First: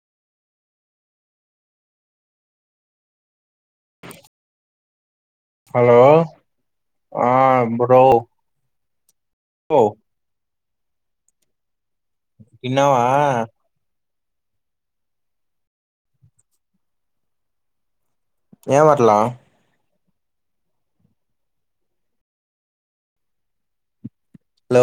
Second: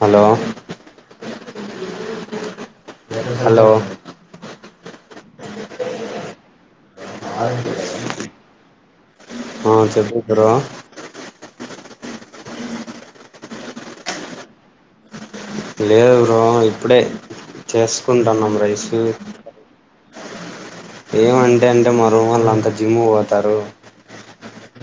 [inaudible] Hello hello hello ఆ bro ఆ ఓ చెప్పు బ్రో విన్నావా లేదు బ్రో ఇప్పుడే చేసుకుంటన్నాం రైసు ఏమట్లా ఏమంటే అంటే మా రుమోళ్ళు అంతా జిమ్ము పోతారు హలో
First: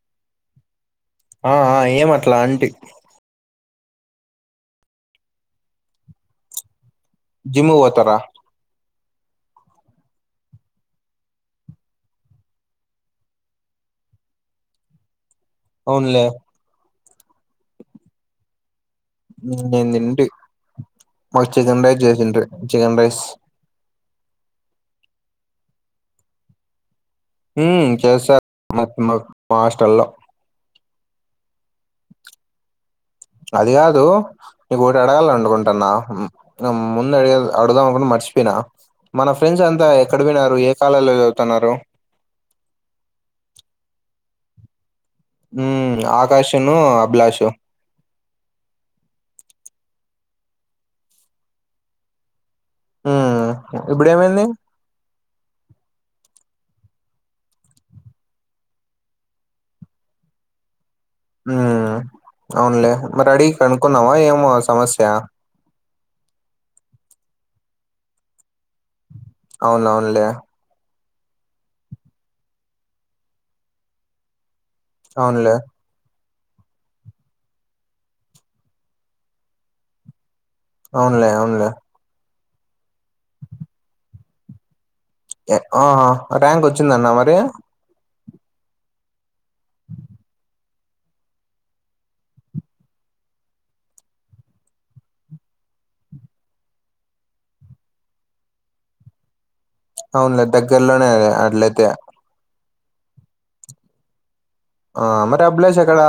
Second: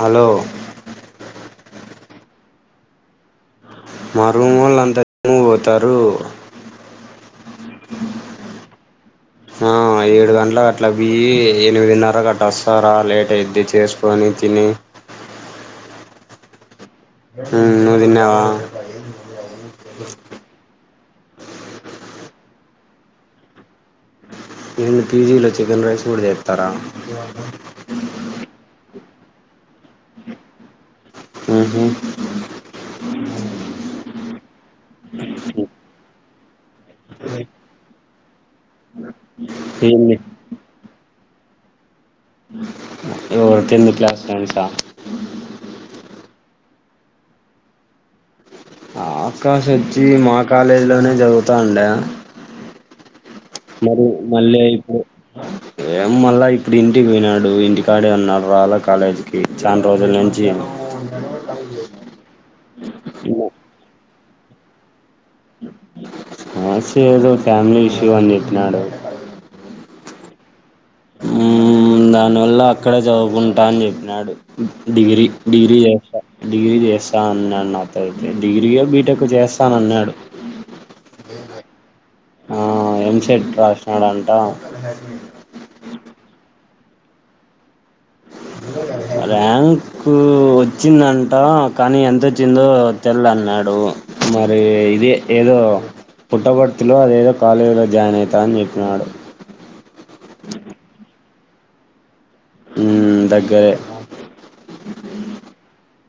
హలో ఆ ఆ ఏం అట్లా అంటి మా రూమోళ్లంతా [inaudible] కి పోతారు జిమ్ము కు పోతారా ఆ ఏడు గంటలకు అట్లా దిగి ఎనిమిదిన్నరకు అట్ట వస్తారా లేట్ అయితే చేసుకొని తిని అవునులే మ్మ్ నువ్వు తిన్నావా నేను తింటి మాకి చికెన్ రైస్ చేసిండ్రి చికన్ రైస్ మీ పీజీలో చికెన్ రైస్ కూడా చేత్తారా మ్మ్ చేస్తారు మాకు మాకు మా హాస్టల్లో ఉహు అది కాదు నీకు ఒకటి అడగాల అనుకుంటున్నా ముందు అడగ అడుగుదాం అనుకున్నా మర్చిపోయినా మన ఫ్రెండ్స్ అంతా ఏంది ఎక్కడ పోయినారు ఏ కాలేజీలల్లో చదువుతున్నారు ఎవరు టెత్ క్లాస్ ఫ్రెండ్స్ ఆ మ్మ్ ఆకాశ్ ను అభిలాషు ఆకాశ్ వచ్చి మా కాలేజీలోనే చదువుతాండే ఉనా మరి మళ్ళీ ఇప్పుడు ఏమో మళ్ళా ఇప్పుడు ఇంటికి పోయినాడు ఇంటికాడే అన్నాడు రాలా కాలేజీ కి చానా రోజుల నుంచి మ్మ్ అవునులే మరి అడిగి కనుకున్నావా ఏమో సమస్య సమస్య ఏదో ఫ్యామిలీ ఇష్యూ అని చెప్పినాడు అవునవునులే మ్మ్ దానివల్ల అక్కడే చదువుకుంటా అని చెప్పినాడు డిగ్రీ అవునులే డిగ్రీ చేస్తా డిగ్రీ చేస్తా అన్నాడు నాతో అయితే డిగ్రీ యో బీటెక్ చేస్తాను అన్నాడు అవునలే అవునులే ఆ ఎంసెట్ రాసినాడంట ఆహా ర్యాంక్ వచ్చిందాంటన మరి ర్యాంకు వచ్చిందంటా కానీ ఎంతొచ్చిందో తెల్ద్ అన్నాడు మరి ఇదే ఏదో పుట్టపర్తిలో అదేదో కాలేజీలో జాయిన్ అయితా అని చెప్పినాడు అవునులే దగ్గరలోనే అది అట్లయితే మ్మ్ దగ్గరే ఆ మరి అభిలాష్ ఎక్కడ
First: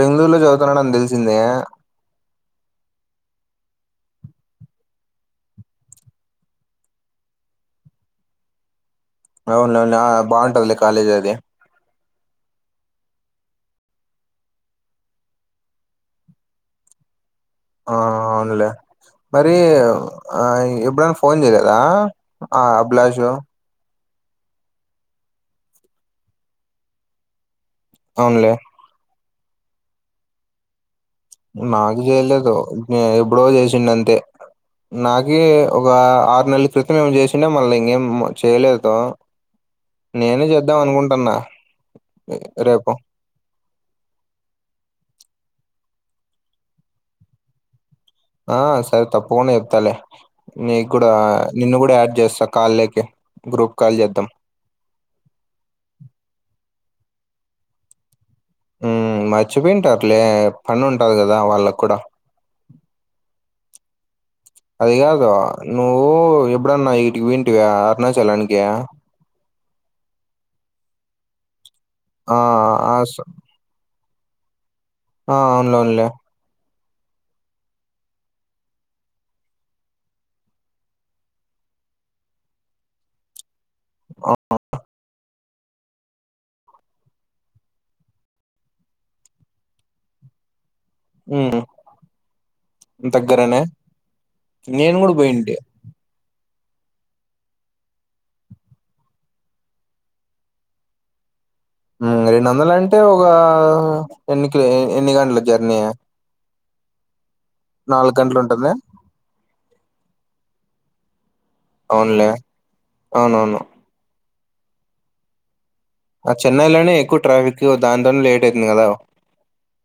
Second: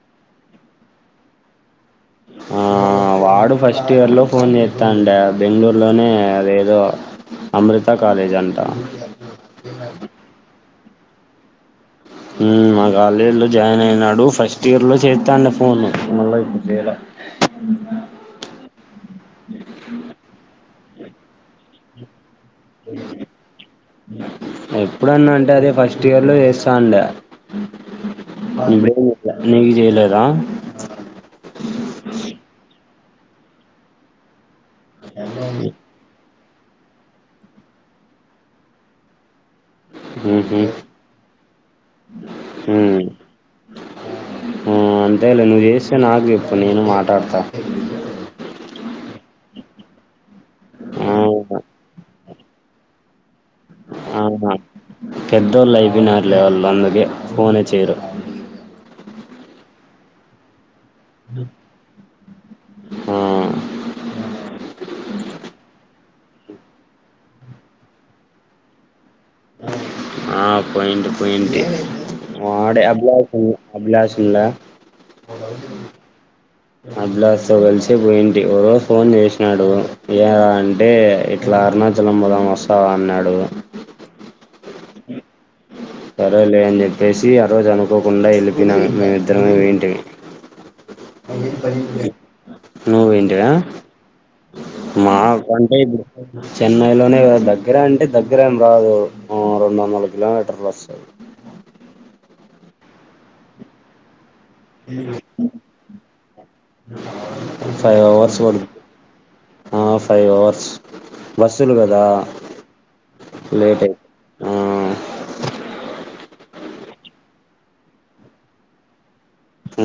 బెంగళూరులో చదువుతాన్నాడని తెలిసింది ఆ వాడు ఫస్ట్ ఇయర్ లో ఫోన్ చేత్తాండే బెంగళూరులోనే అదేదో అమృత కాలేజ్ అంటా అవునులే అవునులే ఆ బాగుంటాదిలే కాలేజ్ అది ఆ కాలేజీ లో జాయిన్ అయినాడు ఫస్ట్ ఇయర్ లో చేత్తాండే ఫోను మళ్ళా ఇప్పుడు చేయిలా అవునా ఆ అవునులే మరి ఎప్పుడన్నా ఆ ఫోన్ చేయలేదా ఆ అభిలాషు ఎప్పుడన్నా అంటే అదే ఫస్ట్ ఇయర్ లో చేస్తాండా అవునులే నీకు చేయలేదా నాకు చేయలేదు ఎప్పుడో చేసిండే అంతే నాకీ ఒక ఆరు నెలల క్రితం ఏం చేసిండా మళ్ళా ఇంకేం చేయలేదు నేనే మ్మ్ హ్మ్ చేద్దాం అనుకుంటున్నా రేపు హ్మ్ ఆ అంతేలే నువ్వు చేస్తే నాకు చెప్పు నేను మాట్లాడతా ఆ సరే తప్పుకుండా చేప్తాలే నీకు కూడా ఆ నిన్ను కూడా యాడ్ చేస్తా కాల్ లేకి గ్రూప్ కాల్ చేద్దాం ఆహా పెద్దోళ్ళు అయిపోయినారులే వాళ్ళు అందుకే ఫోనే చేయరు ఉం మర్చిపోయింటారులే పని ఉంటాది కదా వాళ్ళకు కూడా ఉం అది కాదు నువ్వు ఎప్పుడన్నా ఇటికి పోయిం టివ అరుణాచలానికి పోయిట్ పోయిట్ ఆడ ఆ అబ్లా స- [unintelligible] అభిలాష్ ఇల్లా ఆ, అవునులే అవునులే అభిలాష్ తో కలిసి పోయింటి ఒక రోజు ఫోన్ చేసినాడు ఏరా అంటే ఇట్లా అరుణాచలం పోదాం వస్తావా అన్నాడు ఆ [unintelligible] సరేలే అని చెప్పేసి ఆ రోజు అనుకోకుండా వెళ్ళపోనాను మేమిద్దరం ఏంటివి ఉమ్, నువ్వు పోయింటివా దగ్గరనే నేను మా కూడా పోయింటి కంటే చెన్నైలోనే దగ్గర అంటే దగ్గరేం రాదు రెండు వందందల కిలోమీటర్ల వస్తు ఉం రెండు వందలు అంటే ఒక ఎన్ని క ఎన్ని గంటల జర్నీ ఫైవ్ అవర్స్ గంటలు పడుదు ఉంటదా? ఆ ఫైవ్ అవర్స్ బస్సులు కదా అవునులే. అవునవును. లేట్ అయితు ఆ చెన్నైలోనే ఎక్కువ ట్రాఫిక్ దాంతోనే లేట్ అయితుంది కదా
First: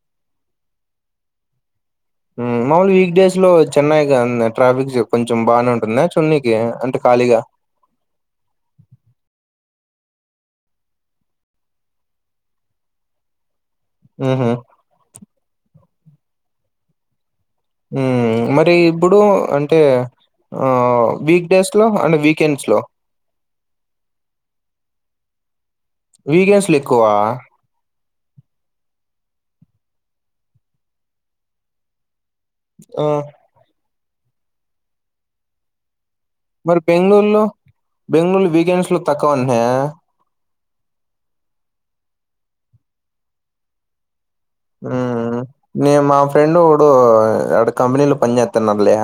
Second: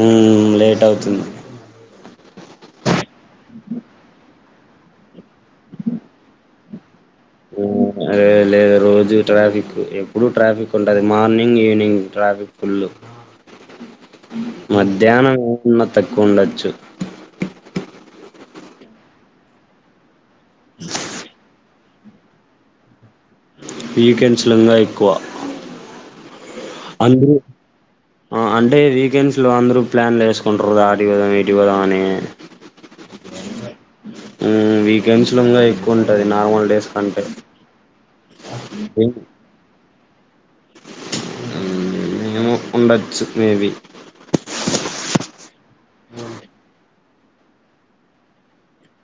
ఉం లేట్ అవుతుంది ఉం మాముూలు వీక్ డేస్ లో చెన్నై కా ట్రాఫిక్ చ్ కొంచెం బానే ఉంటుంద చూడనికి అంటే ఖాళీగా ఉం అదే లేదు లేదు రోజు ట్రాఫిక్ ఎప్పుడుూ ట్రాఫిక్ ఉంటది మార్నింగ్ ఈవినింగ్ ట్రాఫిక్ ఫుల్ హుహు. మధ్యాహ్నం ఏమన్నా తక్కువ ఉండొచ్చు ఉం మరి ఇప్పుడు అంటే ఆ వీక్ డేస్ లో అండ్ వీకెండ్స్ లో వీకెండ్స్ లో ఇంగ ఎక్కువ వీకెండ్స్ లో ఎక్కువ అందరూ అంటే వీకెండ్స్లో అందరూ ప్లాన్లు వేసుకుంటరుదా ఆటి పోదాం ఇటీ పోదాం అని ఆ ఉం వీకెండ్స్ లో ఇంగా ఎ ఉంటది నార్మల్ మరి డేస్ కంటే బెంగళూరులో బెంగళూరు వీకెండ్స్ లో ఏం తక్కువ ఉన్నాయా ఏమో ఉండచ్చు మేబి ఉం నే మా ఫ్రెండు ఇప్పుడు ఆడ కంపెనీలు పని చేస్తన్నారులే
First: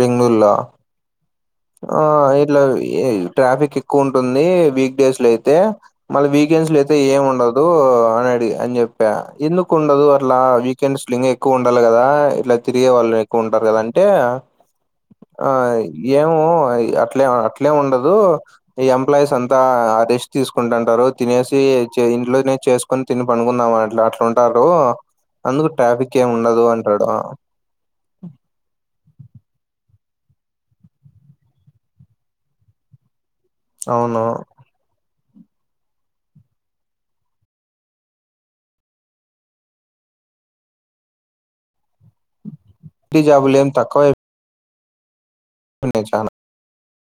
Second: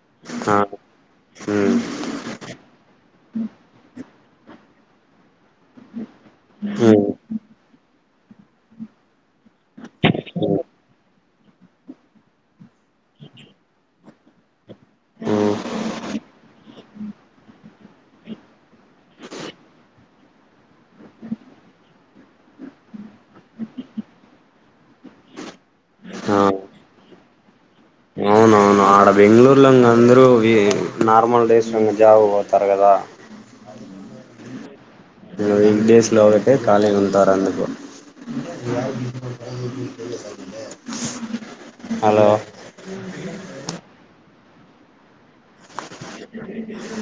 బెంగళూరులో ఆ మ్మ్ ఆ ఇట్లా ట్రాఫిక్ ఎక్కువ ఉంటుంది వీక్ డేస్ లో అయితే మళ్ళీ వీకెండ్స్ లో అయితే మ్మ్ ఏమి ఉండదు అని అడి అని చెప్పా ఎందుకు ఉండదు అట్లా వీ కెండ్స్ ఇంకా ఎక్కువ ఉండాలి కదా ఇట్లా తిరిగే వాళ్ళు ఎక్కువ ఉంటారు కదా అంటే ఆ మ్మ్ ఏమో అట్లే అట్లే ఉండదు ఈ ఎంప్లాయీస్ అంతా రెస్ట్ తీసుకుంటుంటారు తినేసి ఇంట్లోనే చేసుకు కొని తిని పండుకుందాం అట్లా అట్లాంటారు అందుకు ట్రాఫిక్ ఏమి ఆ ఉండదు అంటాడు అవునవును ఆడ బెంగళూరులో ఇంగ అందరూ ఈ నార్మల్ డేస్ లోనే జాబ్ పోతారు కదా అవును ఇలా వీక్డేస్ లో ఒకటే ఖాళీ ఉంటారు అందుకు చేళసగింద [inaudible] హలో ఐటీ జాబులేం తకువై ఉన్నాయ్ చాన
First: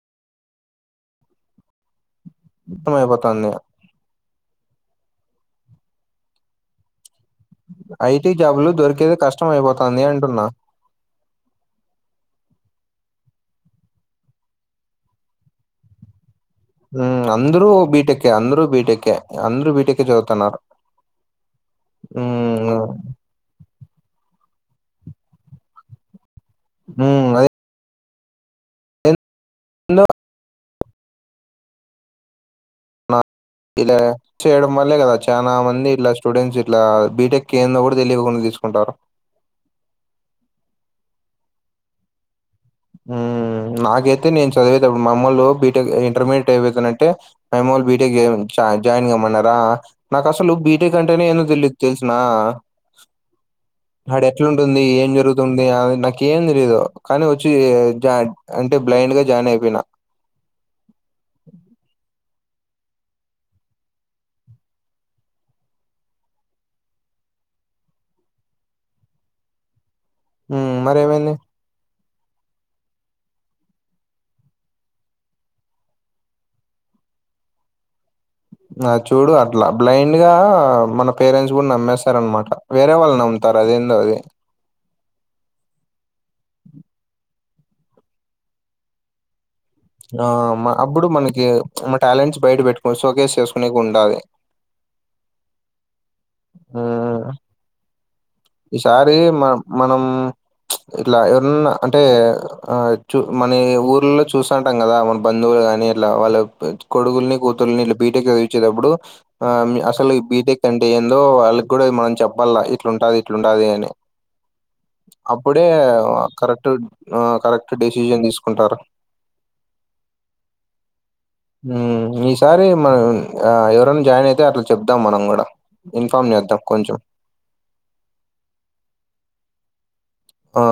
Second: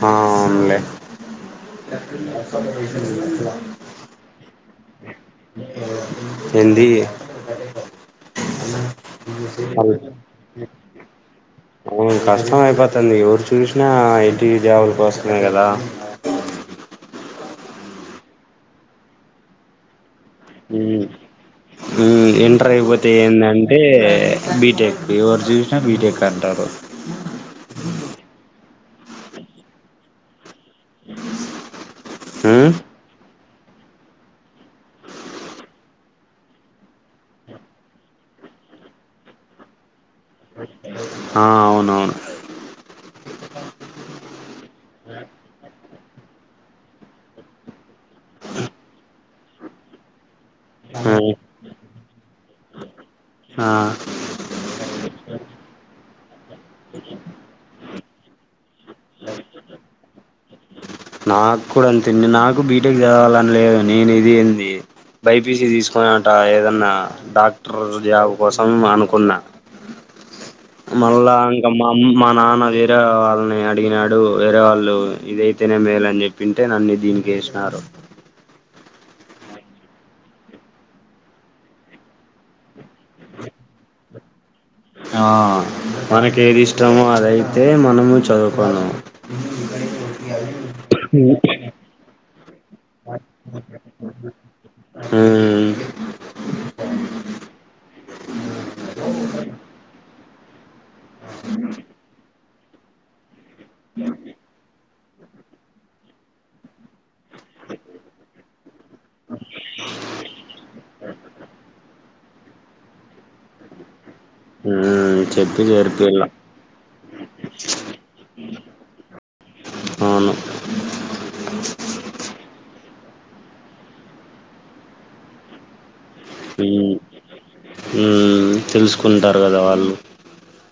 ఆవున్ లే కష్టం అయిపోతుంది అ ఏందీ ఐటీ జాబులు దొరికేది కష్టం అయిపోతాంది అంటున్నా ఊ కష్టం అయిపోతుంది ఎవరు చూసినా ఇంటి దేవుల కోస్ మే కదా హూ అంద్ రూ బీటెకే అంద్ రూ బీటెకే అంద్రూ బీటె కే చదువుతున్నారు హూ ఉమ్, ఇంటరైపోతే ఏందన్ టే బీటెక్ ఎవరు చూసినా బీటెక్ అంటారు హూ అదే హలో హూ ఇలా చేయడం వల్లే కదా చానా మంది ఇట్లా స్టూడెంట్స్ ఇట్లా బీటెక్ ఏందో కూడా తెలియకుండా తీసుకుంటారు ఆ అవునవును హు నాకైతే నేన్ చదివేటప్డు మామ్మోల్లు బీటెక్, ఇంటర్మీడియట్ అయిపోయిందనంటే మాయమ్మోల్ బీటేక్ చేయ్ చా జాయిన్ కామ్మన్నారా నాకసలు బీటెక్ అంటేనే ఉమ్ ఏందో తెలీదు తెల్సునా ఆ ఆడేట్లుంటుంది ఏం జరుగుతుంది అది నాకేం తెలీదు కానీ వచ్ చి జాడ్ అంటే బ్లైండ్ గా జాయిన్ అయిపోయిన నాక్కూడా అంతే అండి నాకు బీటెక్ చదవాలని లేదు నేను ఇది ఏంది బైపీసీ తీసుకునట ఏదన్నా డాక్టర్ జాబ్ కోసం అనుకున్నా హ్మ్. మళ్ళా మరేమైంది అం ఇక మా ఆమ్ మా నాన్న వేరే వాళ్ళని అడిగినాడు వేరే వాళ్ళు ఇదైతేనే మేలన్ చెప్ ప్పింటే నన్ని దీనికేసినారు నా చూడు అట్లా బ్లైండ్ గా మన పేరెంట్స్ కూడా నమ్మేస్తారు అనమాట వేరే వాళ్ళు నమ్మి తర్ అదేందో అది ఆ మనకేదిష్టమో అదైతే మనము చదువుకోన్నాం ఆ అమ్మ అప్పుడు మనకి మటాలెంట్స్ బయట పెట్టుకోవచ్చు షోకేస్ చేస్కోనేకుండాలి హూ ఆ ఈసారి మ మనం ఇట్లా ఎవరన్నా అంటే ఆ చూ మన ఊర్లో చూసంటాం కదా మన బంధువులు గాని ఇట్లా వాళ్ళ కొడుగుల్ని కూతుల్ని ఇట్ల బీటెక్ చదివిచ్చేదప్పుడు ఆమి అసలు ఈ బీటెక్ అంటే ఏందో వాళ్ళక్కూడా మనం చెప్పాల్ల ఇట్లుంటాది ఇట్లుంటాది అని ఉమ్ చెప్పి అప్పుడే చేర్పియాల కరెక్ట్ ఆ కరెక్ట్ డెసిషన్ తీస్కుంటారు ఉ ఊ ఈసారి మనం ఆ ఎవరైనా జాయిన్ అయితే అట్లా చెప్దాం మనం కూడా ఇన్ఫామ్ చేద్దాం కొంచెం మ్మ్ తెలుసుకుంటారు కదా వాళ్ళు ఆ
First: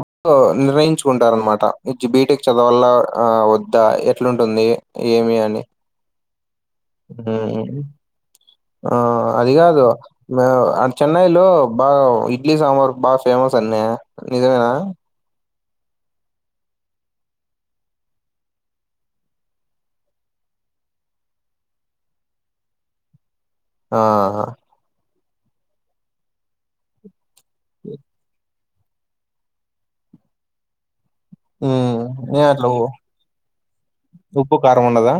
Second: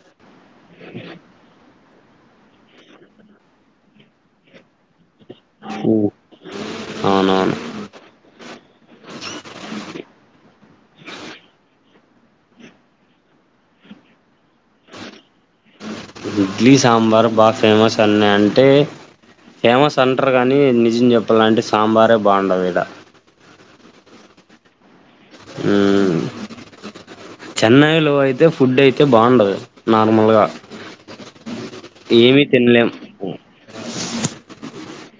అప్పు నిర్ణయించుకుంటారన్నమాట బీటెక్ చదవల్ల వద్దా ఎట్లుంటుంది. ఏమి అని ఉమ్, అవునవును ఆ అది కాదు చెన్నైలో బాగా ఇడ్లీ సాంబార్ బా ఫేమస్ అన్నే నిజమేనా ఇడ్లీ సాంబార్ బాగా ఫేమస్ అన్నే అంటే. ఫేమస్ అంటారు కానీ నిజం చెప్పాలంటే సాంబారే బాగుండదు ఈడ. ఆహ ఉమ్ చెన్నైలో అయితే ఫుడ్ అయితే బాగుండదు నార్మల్గా. మ్మ్ ఏమి ఏనట్లు ఉ తినలేం ఉప్పు కారం ఉండదా.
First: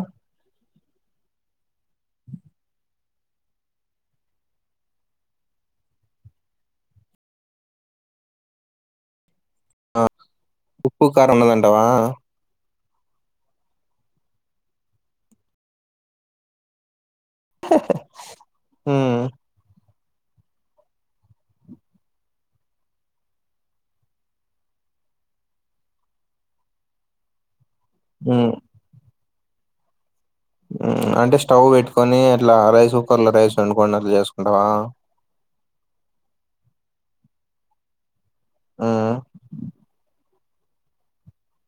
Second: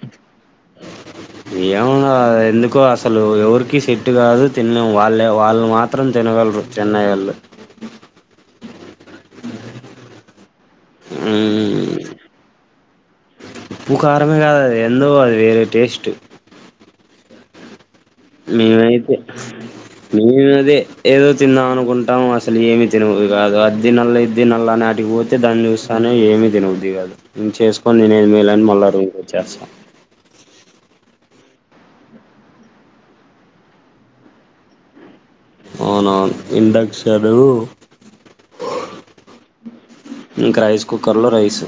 ఏమన్నా ఎందుకో అసలు ఎవరికి సెట్ కాదు తినలేము వాళ్ళే వాళ్ళు మాత్రం తినగలరు. చెన్నైఒళ్లు పూ కారం ఉండదంటావా హ్మ్. ఉప్పు కారమే కాదది ఎందో అది వేరే టేస్ట్ హే హే మేమైతే మేమదే ఏదో తిందాం అనుకుంటాము అసలు ఏమి తినం కాదు అద్దినల్ల ఇదినల్ల అనటికిపో తే దాన్ని చూస్తానే ఏమి తినబుద్ది కాదు. హ్మ్. ఇంచేసుకొనినేదిమేలని మళ్ళా రూమ్కొచ్చేస్తం. మ్మ్ అంటే స్టవ్ పెట్టుకని అట్లా రైస్ కుక్కర్ లో రైస్ వండుకోని అట్లా చేసుకుంటావా. అవునవును ఇండక్షను మ్మ్ ఇంక రైస్ కుక్కర్లో రైస్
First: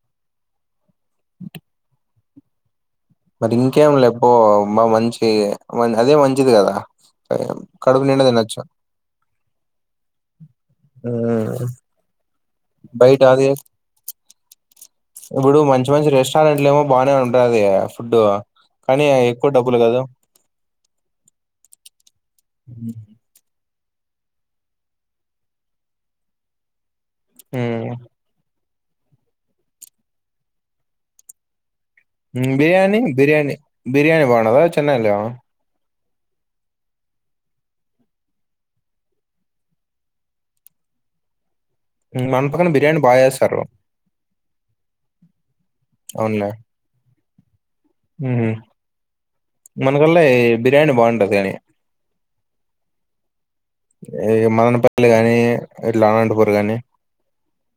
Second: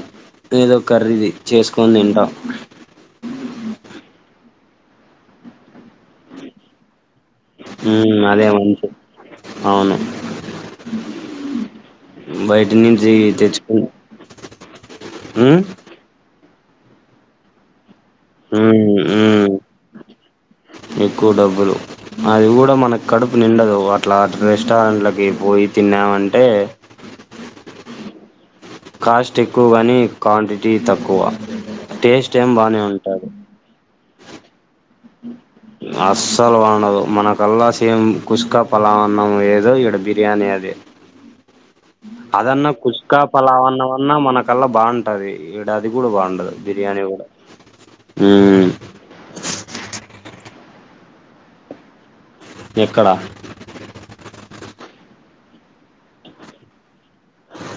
ఏదో ఖర్రీది చేసుకొని తింటం మరి ఇంకేం లేెపో మ మంచి అదే మంచిది కదా కడుపు నిండా మ్మ్ అదే తినొచ్చు మంచి అవును బయటి నుంచి బయట అది తెచ్చుకు ఇప్పుడు హ్మ్ మంచి మంచి మంచి రెస్టారెంట్లు ఏమో బానే ఉంటాది ఫుడ్ హ్మ్ కానీ ఎక్కువ హ్మ్ డబ్బులు కాదు ఎక్కువ డబ్బులు అది కూడా ఉమ్. మనకి కడుపు నిండదు అట్లా రెస్టారెంట్లకి పోయి తిన్నామంటే మ్మ్ కాస్ట్ ఎక్కువగాని క్వాంటిటీ తక్కువ టేస్ట్ ఏం బానే ఉంటాది. బిర్యాని బాగుండదా చెన్నైలో అస్సలు బాగుండదు. మనకల్లా సేమ్ కుష్కా పలావన్నం ఏదో ఈడ బిర్యానీ అదే. ఉమ్, మన పక్కన అదన్నా బిర్యానీ కుష్కా బాగా చేస్తారు పలావన్నం అన్నా మనకల్లా బాగుంటది. ఈడ అది కూడా అవునులే బాగుండదు. బిర్యాని కూడ ఉమ్. మనకల్లా బిర్యానీ బాగుంటది కానీ ఎక్కడ ఏ మదనపల్లి కానీ ఇట్లా అనంతపూర్ కానీ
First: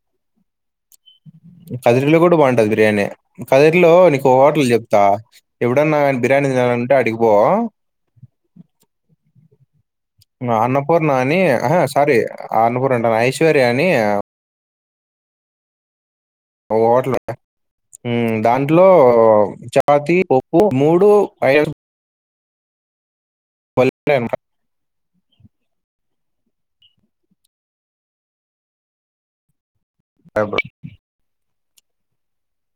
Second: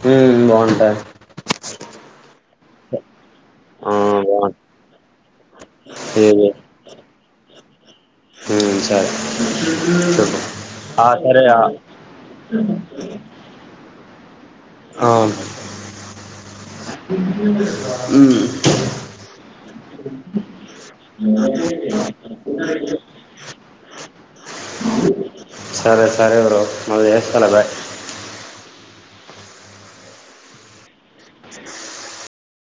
మ్మ్ బాగుంటాది. కదిరీలో కూడా బాగుంటది బిర్యానీ ఆ! కదిరిలో నీకు ఓ బావుం హోటల్ చెప్తా ఎప్పుడన్నా బిర్యానీ తినాలంటే ఆటికిపో మ్మ్ సరే చెప్పు. ఆ! అన్నపూర్ణ అని సరే ఆ! ఆహా సారీ అన్నపూర్ణ అంటన ఐశ్వర్య అని అవును ఓ హోటల్ ఉమ్ దాంట్లో చపాతీ, పప్పు మూడు ఐయ్యేర్. [inaudible] [unintelligible] సరే సరే బ్రో మళ్ళీ చేస్తాలే. బాయ్ [inaudible] [inaudible]